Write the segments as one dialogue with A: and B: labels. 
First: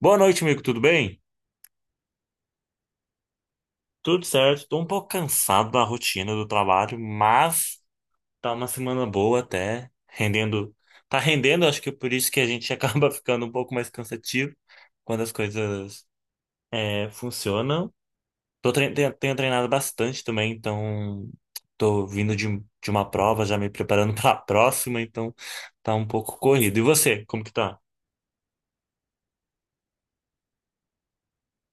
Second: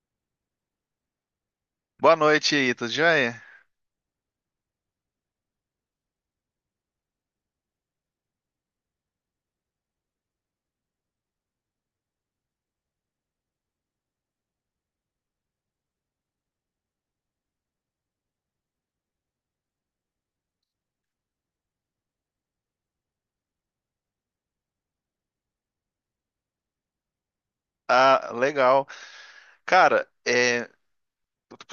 A: Boa noite, amigo. Tudo bem?
B: Boa noite aí, tudo jóia?
A: Tudo certo. Estou um pouco cansado da rotina do trabalho, mas tá uma semana boa até, rendendo. Tá rendendo, acho que é por isso que a gente acaba ficando um pouco mais cansativo quando as coisas funcionam. Tenho treinado bastante também, então tô vindo de uma prova, já me preparando para a próxima, então tá um pouco corrido. E você, como que tá?
B: Ah, legal. Cara,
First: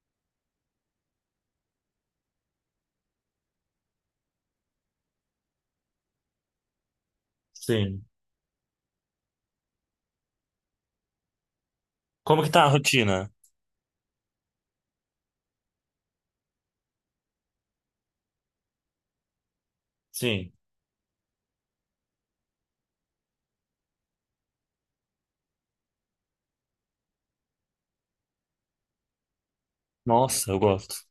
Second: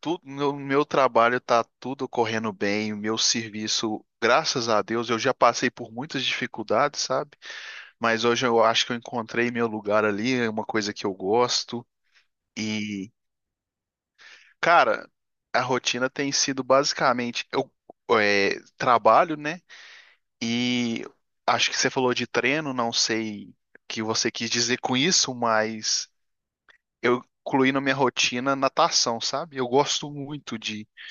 B: tudo, meu trabalho tá tudo correndo bem, o meu serviço, graças a Deus, eu já passei por muitas dificuldades, sabe?
A: Sim.
B: Mas hoje eu acho que eu encontrei meu lugar ali, é uma coisa que eu gosto.
A: Como que tá a
B: E,
A: rotina?
B: cara, a rotina tem sido basicamente, trabalho, né?
A: Sim.
B: E acho que você falou de treino, não sei o que você quis dizer com isso, mas eu incluí na minha rotina natação, sabe? Eu gosto
A: Nossa, eu
B: muito
A: gosto.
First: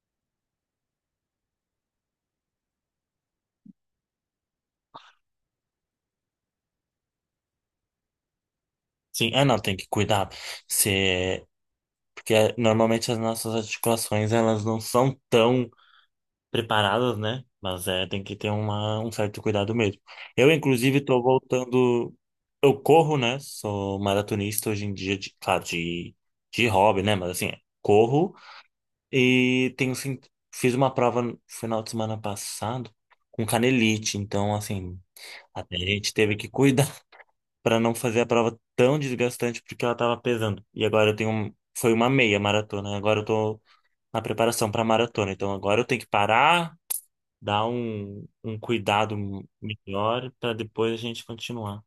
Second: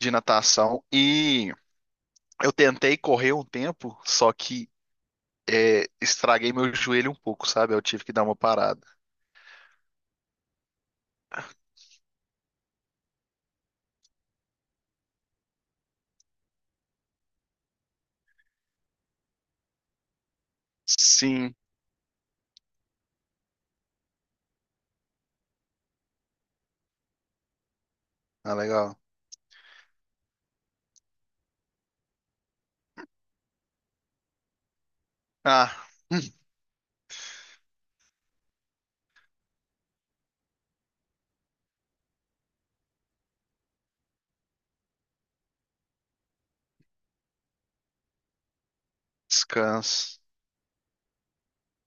B: de natação e eu tentei correr um tempo, só que estraguei meu joelho um pouco, sabe? Eu tive que dar uma parada.
A: Sim, é, não, tem que cuidar. Se... é, Porque é, normalmente as nossas articulações, elas não são tão preparadas, né? Mas é, tem que ter um certo cuidado mesmo. Eu, inclusive, tô
B: Sim,
A: voltando. Eu corro, né? Sou maratonista hoje em dia, claro, de hobby, né? Mas assim, é, corro
B: ah, legal.
A: e fiz uma prova no final de semana passado com canelite. Então, assim,
B: Ah,
A: até a gente teve que cuidar para não fazer a prova tão desgastante porque ela tava pesando. E agora eu tenho um, foi uma meia maratona, agora eu tô na preparação para maratona. Então agora eu tenho que parar, dar um cuidado
B: descanso.
A: melhor para depois a gente continuar.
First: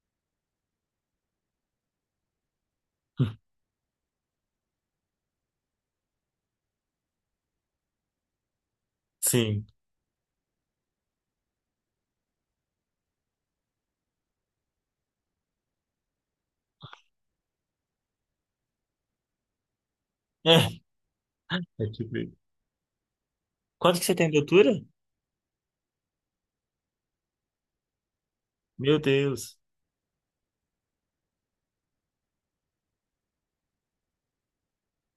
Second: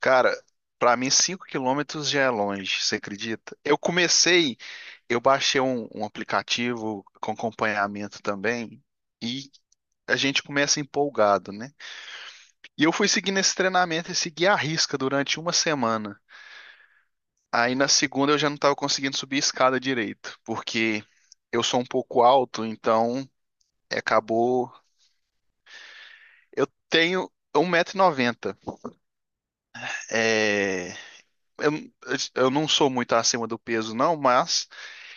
B: Cara, pra mim 5 km já é longe, você acredita? Eu comecei, eu baixei um aplicativo com acompanhamento também e
A: Sim.
B: a gente começa empolgado, né? E eu fui seguindo esse treinamento e segui à risca durante uma semana. Aí na segunda eu já não estava conseguindo subir a escada direito,
A: É,
B: porque eu sou um
A: é tipo
B: pouco
A: isso.
B: alto, então
A: Quanto que você tem de
B: acabou.
A: altura?
B: Eu tenho um 1,90 m.
A: Meu Deus.
B: É, eu, eu não sou muito acima do peso, não, mas.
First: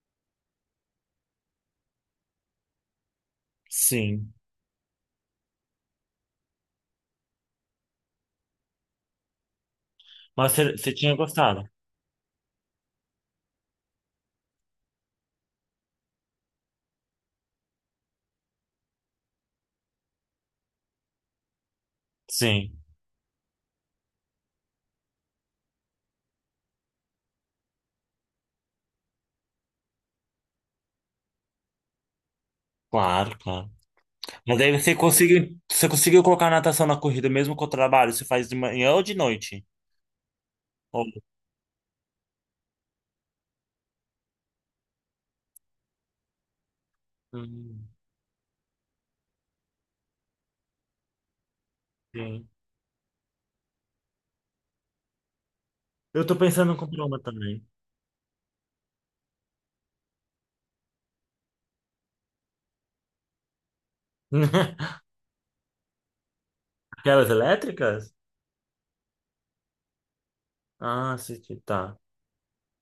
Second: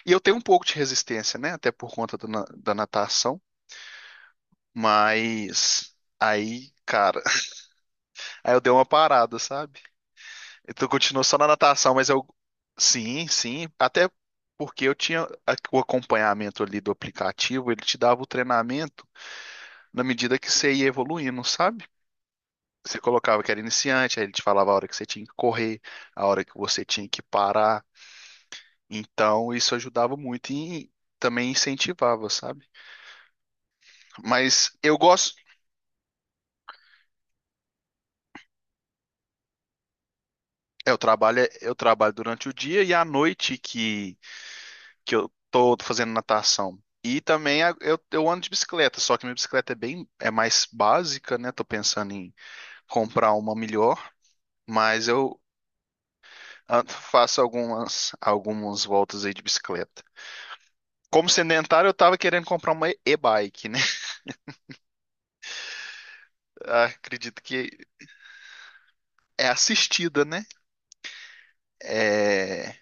B: E eu tenho um pouco de resistência, né? Até por conta do da natação.
A: Sim.
B: Mas aí, cara, aí eu dei uma parada, sabe?
A: Mas você
B: Então
A: você tinha
B: continuou só na
A: gostado?
B: natação, mas eu. Sim, sim. Até porque eu tinha o acompanhamento ali do aplicativo, ele te dava o treinamento na medida que você ia evoluindo, sabe?
A: Sim.
B: Você colocava que era iniciante, aí ele te falava a hora que você tinha que correr, a hora que você tinha que parar. Então, isso ajudava muito e também incentivava, sabe?
A: Claro, claro. Mas aí
B: Mas eu gosto.
A: você conseguiu colocar a natação na corrida mesmo com o trabalho? Você faz de manhã ou de noite?
B: Eu
A: Ou...
B: trabalho, eu trabalho durante o dia e à noite que eu tô fazendo natação. E também
A: hum,
B: eu ando de bicicleta, só que minha bicicleta é bem, é mais básica, né? Tô pensando em
A: sim.
B: comprar uma melhor, mas eu
A: Eu tô pensando em
B: ah,
A: comprar uma
B: faço
A: também.
B: algumas, algumas voltas aí de bicicleta. Como sedentário, eu tava querendo comprar uma e-bike, né?
A: Aquelas
B: Acredito que
A: elétricas?
B: é assistida, né?
A: Ah, sim, sim, tá.
B: É.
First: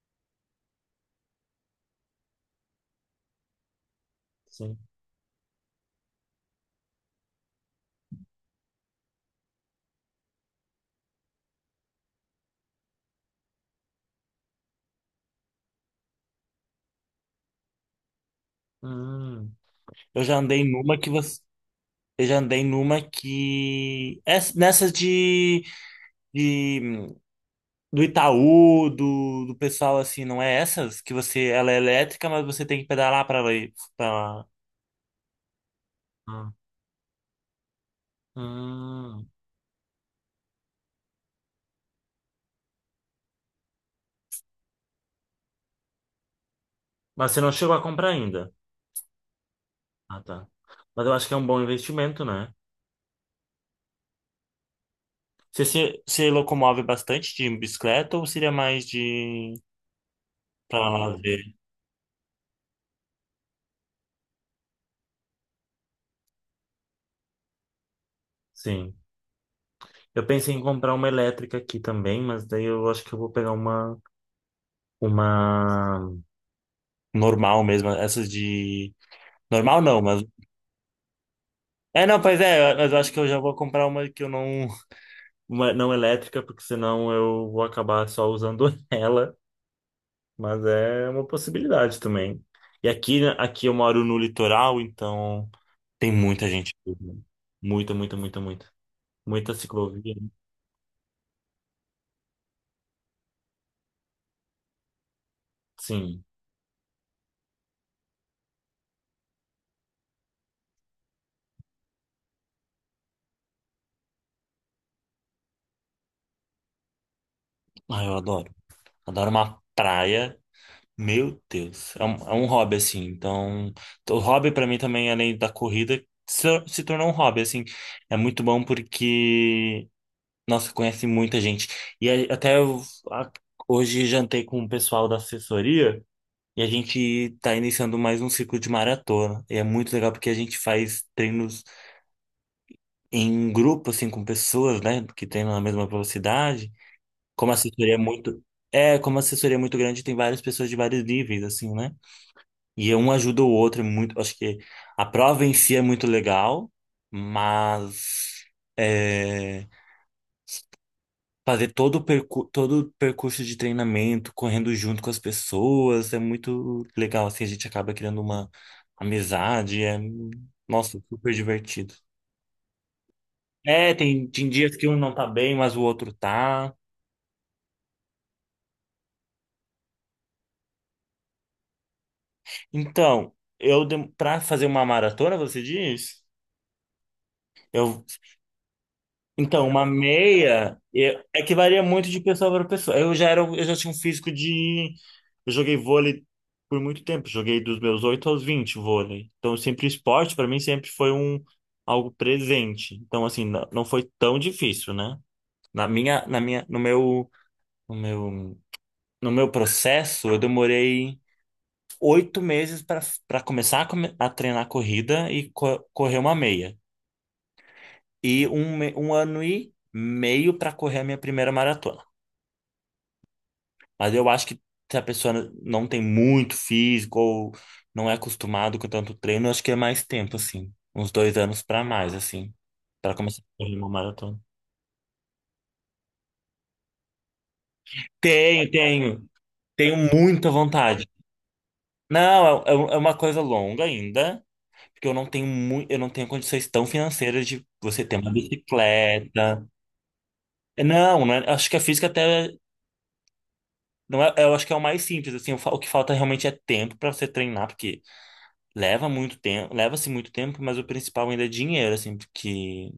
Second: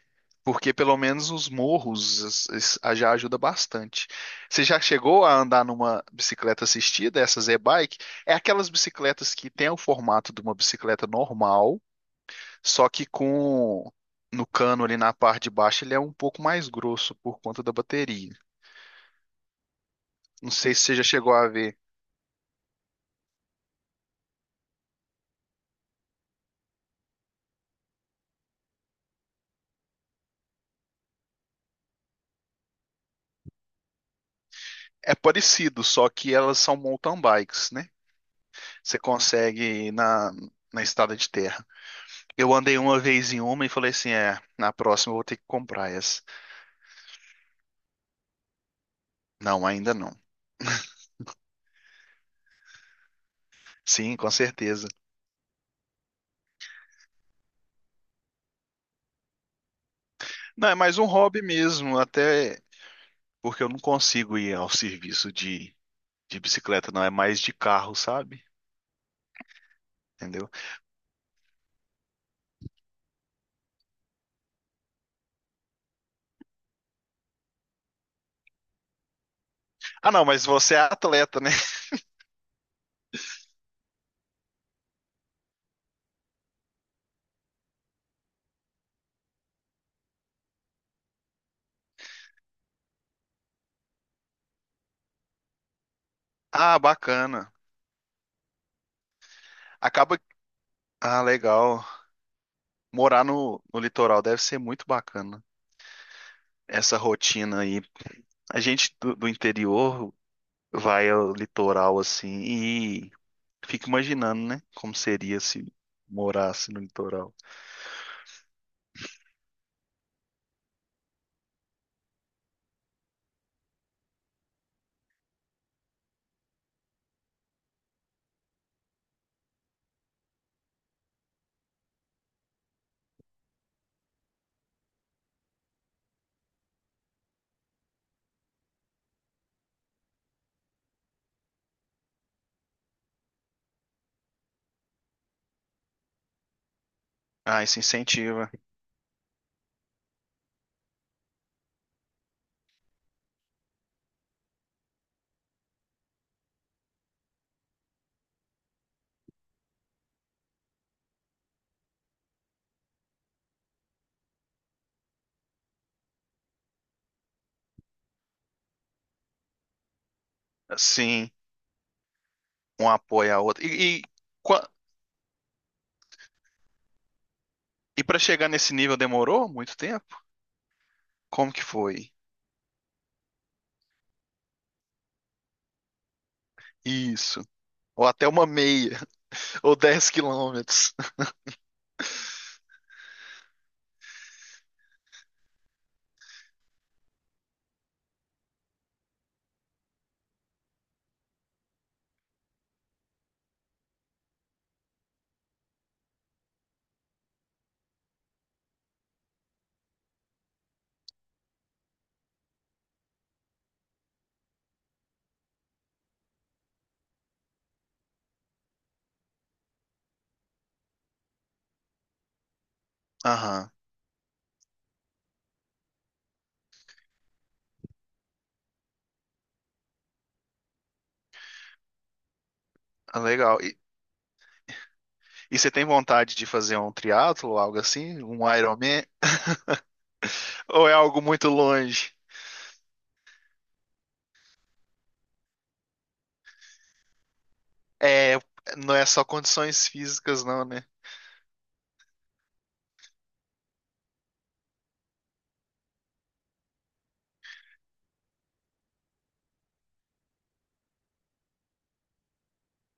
B: Porque pelo menos os morros já ajuda bastante. Você
A: Sim.
B: já chegou a andar numa bicicleta assistida, essas e-bike? É aquelas bicicletas que tem o formato de uma bicicleta normal, só que com no cano ali na parte de baixo ele é um pouco mais grosso por conta da bateria.
A: Hum. Eu já
B: Não
A: andei
B: sei se você
A: numa
B: já
A: que
B: chegou
A: você.
B: a ver.
A: Eu já andei numa que. Nessas de, de. do Itaú, do pessoal assim, não é essas? Que você. Ela é elétrica, mas você tem que pedalar pra ela ir. Pra... lá.
B: É parecido, só que
A: Ah.
B: elas são mountain bikes, né? Você
A: Hum.
B: consegue ir na estrada de terra. Eu andei uma vez em uma e falei assim, na próxima eu vou ter que comprar essa.
A: Mas você não chegou a comprar ainda.
B: Não, ainda não.
A: Ah, tá. Mas eu acho que é um bom investimento, né?
B: Sim, com certeza.
A: Você se locomove bastante de bicicleta ou seria mais de.
B: Não, é
A: Pra
B: mais um
A: lá
B: hobby
A: ver.
B: mesmo, até porque eu não consigo ir ao serviço de bicicleta, não. É mais de carro, sabe?
A: Sim. Eu
B: Entendeu?
A: pensei em comprar uma elétrica aqui também, mas daí eu acho que eu vou pegar uma normal mesmo, essas de. Normal não,
B: Ah,
A: mas.
B: não, mas você é atleta, né?
A: É, não, pois é, mas eu acho que eu já vou comprar uma que eu não. Uma não elétrica, porque senão eu vou acabar só usando ela, mas é uma possibilidade também. E aqui, né, aqui eu moro no litoral, então tem muita gente.
B: Ah, bacana.
A: Muita, muita, muita, muita. Muita ciclovia.
B: Acaba. Ah, legal. Morar no, no litoral deve ser muito bacana.
A: Sim.
B: Essa rotina aí. A gente do, do interior vai ao litoral assim e fica imaginando, né? Como seria se morasse no litoral.
A: Ah, eu adoro. Adoro uma praia. Meu Deus, é é um hobby assim. Então, o hobby pra mim também, além da corrida, se tornou um hobby assim. É muito bom porque, nossa, conhece muita gente. E aí, até a- hoje jantei com o pessoal da assessoria e a gente tá iniciando mais um ciclo de maratona. E é muito legal porque a gente faz treinos em grupo assim com pessoas, né, que treinam na mesma velocidade. Como a
B: Ah, isso
A: assessoria é muito
B: incentiva.
A: É, como a assessoria é muito grande, tem várias pessoas de vários níveis, assim, né? E um ajuda o outro é muito. Acho que a prova em si é muito legal, mas é, fazer todo o percurso de treinamento, correndo junto com as pessoas, é muito legal. Assim, a gente acaba criando uma amizade. É, nossa,
B: Sim.
A: super divertido.
B: Um apoia a outra.
A: É,
B: E,
A: tem, tem dias que um não tá bem, mas o outro tá.
B: para chegar nesse nível demorou muito tempo? Como que foi?
A: Então, Pra fazer uma maratona, você diz?
B: Isso.
A: Eu
B: Ou até uma meia,
A: Então,
B: ou
A: uma
B: 10
A: meia
B: quilômetros.
A: é é que varia muito de pessoa para pessoa. Eu já tinha um físico de. Eu joguei vôlei por muito tempo, joguei dos meus 8 aos 20 vôlei. Então, sempre esporte para mim sempre foi algo presente. Então, assim, não, não foi tão difícil, né? Na minha, no meu, no meu, no meu processo, eu demorei oito meses para começar a treinar corrida e co correr uma meia. E um ano e meio para correr a minha primeira maratona.
B: Aham,
A: Mas eu acho que se a pessoa não tem muito físico ou não é acostumado com tanto treino, eu acho que é mais tempo, assim. Uns dois anos pra mais, assim. Pra
B: ah,
A: começar a
B: legal.
A: correr uma maratona.
B: E você tem vontade de fazer um triatlo, algo assim? Um
A: Tenho,
B: Ironman?
A: tenho. Tenho muita
B: Ou é
A: vontade.
B: algo muito longe?
A: Não, é, é uma coisa longa ainda, porque eu não tenho muito, eu não tenho condições tão financeiras de você ter uma
B: É, não é só
A: bicicleta.
B: condições físicas, não,
A: É,
B: né?
A: não, acho que a física até é, não é, eu acho que é o mais simples, assim, o que falta realmente é tempo para você treinar, porque leva muito tempo, leva-se muito tempo, mas o principal ainda é dinheiro, assim, porque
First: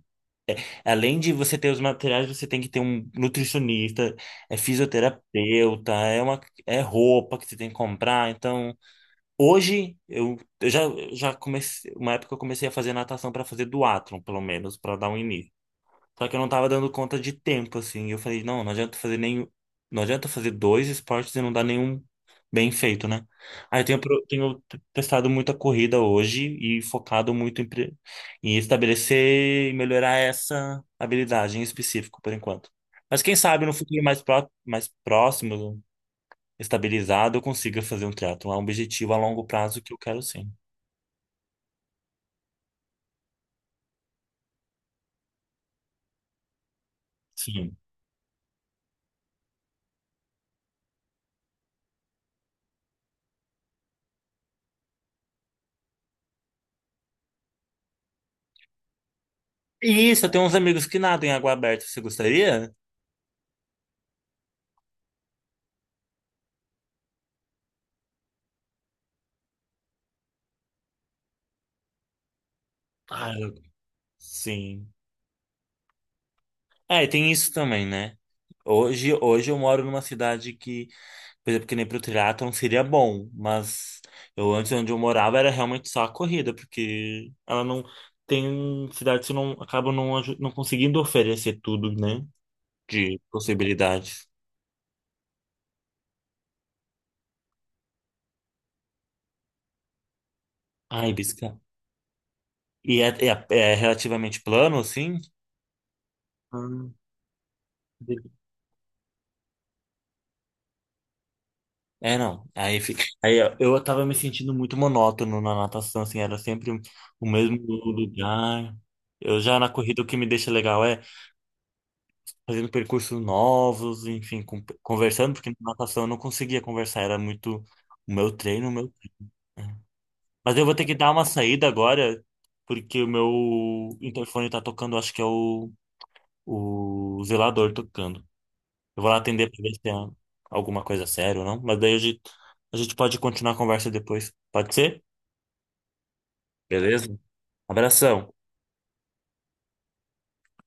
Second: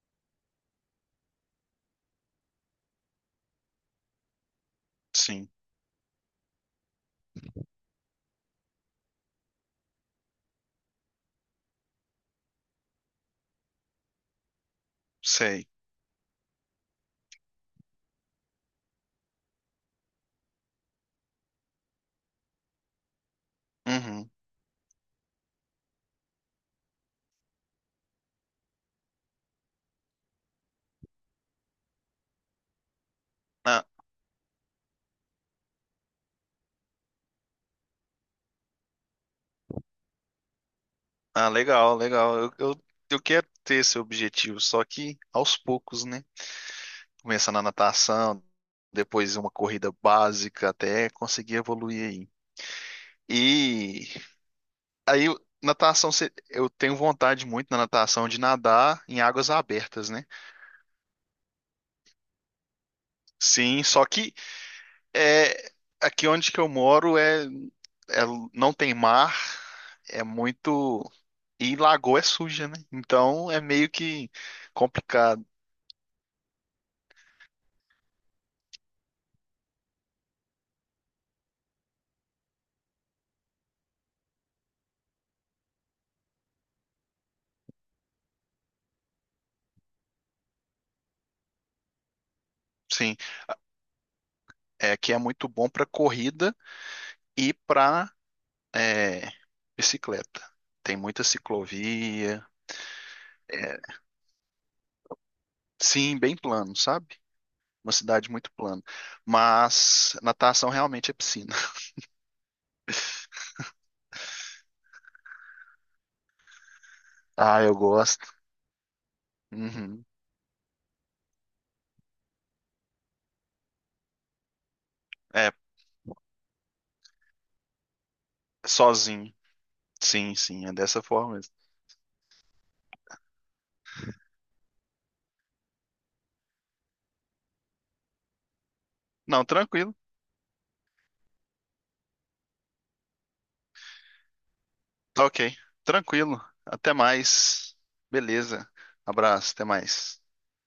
A: além de você ter os materiais, você tem que ter um nutricionista, é
B: Sim,
A: fisioterapeuta, é uma, é roupa que você tem que comprar. Então, hoje já comecei, uma época eu comecei a fazer natação para fazer duatlon, pelo menos, para dar um início.
B: sei.
A: Só que eu não tava dando conta de tempo, assim. Eu falei, não, não adianta fazer nenhum. Não adianta fazer dois esportes e não dar nenhum bem feito, né? Aí eu tenho, pro-
B: Uhum.
A: Tenho testado muita corrida hoje e focado muito em, em estabelecer e melhorar essa habilidade em específico, por enquanto. Mas quem sabe no
B: Ah,
A: futuro mais próximo, estabilizado, eu consiga fazer um triatlo. É um objetivo a longo prazo que eu quero sim.
B: ah, legal, legal. Eu quero ter esse objetivo, só que aos poucos, né? Começar na
A: Sim.
B: natação, depois uma corrida básica até conseguir evoluir aí. E aí natação, eu tenho vontade muito na natação de nadar em águas
A: E
B: abertas,
A: isso,
B: né?
A: eu tenho uns amigos que nadam em água aberta. Você gostaria?
B: Sim, só que é aqui onde que eu moro é- não tem mar, é muito e lagoa é suja, né?
A: Ah,
B: Então
A: eu-
B: é meio que
A: sim.
B: complicado.
A: É, e tem isso também, né? Hoje, hoje eu moro numa cidade que, por exemplo, que nem pro triatlon seria bom, mas eu antes onde eu morava era realmente só a corrida, porque ela não tem cidades que não acabam não, não conseguindo oferecer tudo, né?
B: Sim,
A: De possibilidades.
B: é que é muito bom para corrida e para É, bicicleta. Tem
A: Ai,
B: muita
A: bisca.
B: ciclovia.
A: E é, é, é
B: é,
A: relativamente plano, assim?
B: sim, bem plano, sabe? Uma cidade
A: Ah,
B: muito plana. Mas natação realmente é piscina.
A: é, não. Aí ó, eu tava me sentindo muito monótono na natação, assim, era sempre o mesmo
B: Ah, eu gosto.
A: lugar. Eu já na corrida o
B: Uhum.
A: que me deixa legal é fazendo percursos novos, enfim, conversando, porque
B: É,
A: na natação eu não conseguia conversar, era muito o meu treino, o meu
B: sozinho.
A: treino.
B: Sim,
A: Mas eu
B: sim, é
A: vou ter que
B: dessa
A: dar uma
B: forma mesmo.
A: saída agora, porque o meu interfone tá tocando, acho que é o zelador tocando. Eu vou lá
B: Não,
A: atender pra ver se é
B: tranquilo.
A: alguma coisa séria ou não. Mas daí a gente pode continuar a conversa depois. Pode ser?
B: Tá ok. Tranquilo. Até
A: Beleza?
B: mais.
A: Abração.
B: Beleza. Abraço, até mais.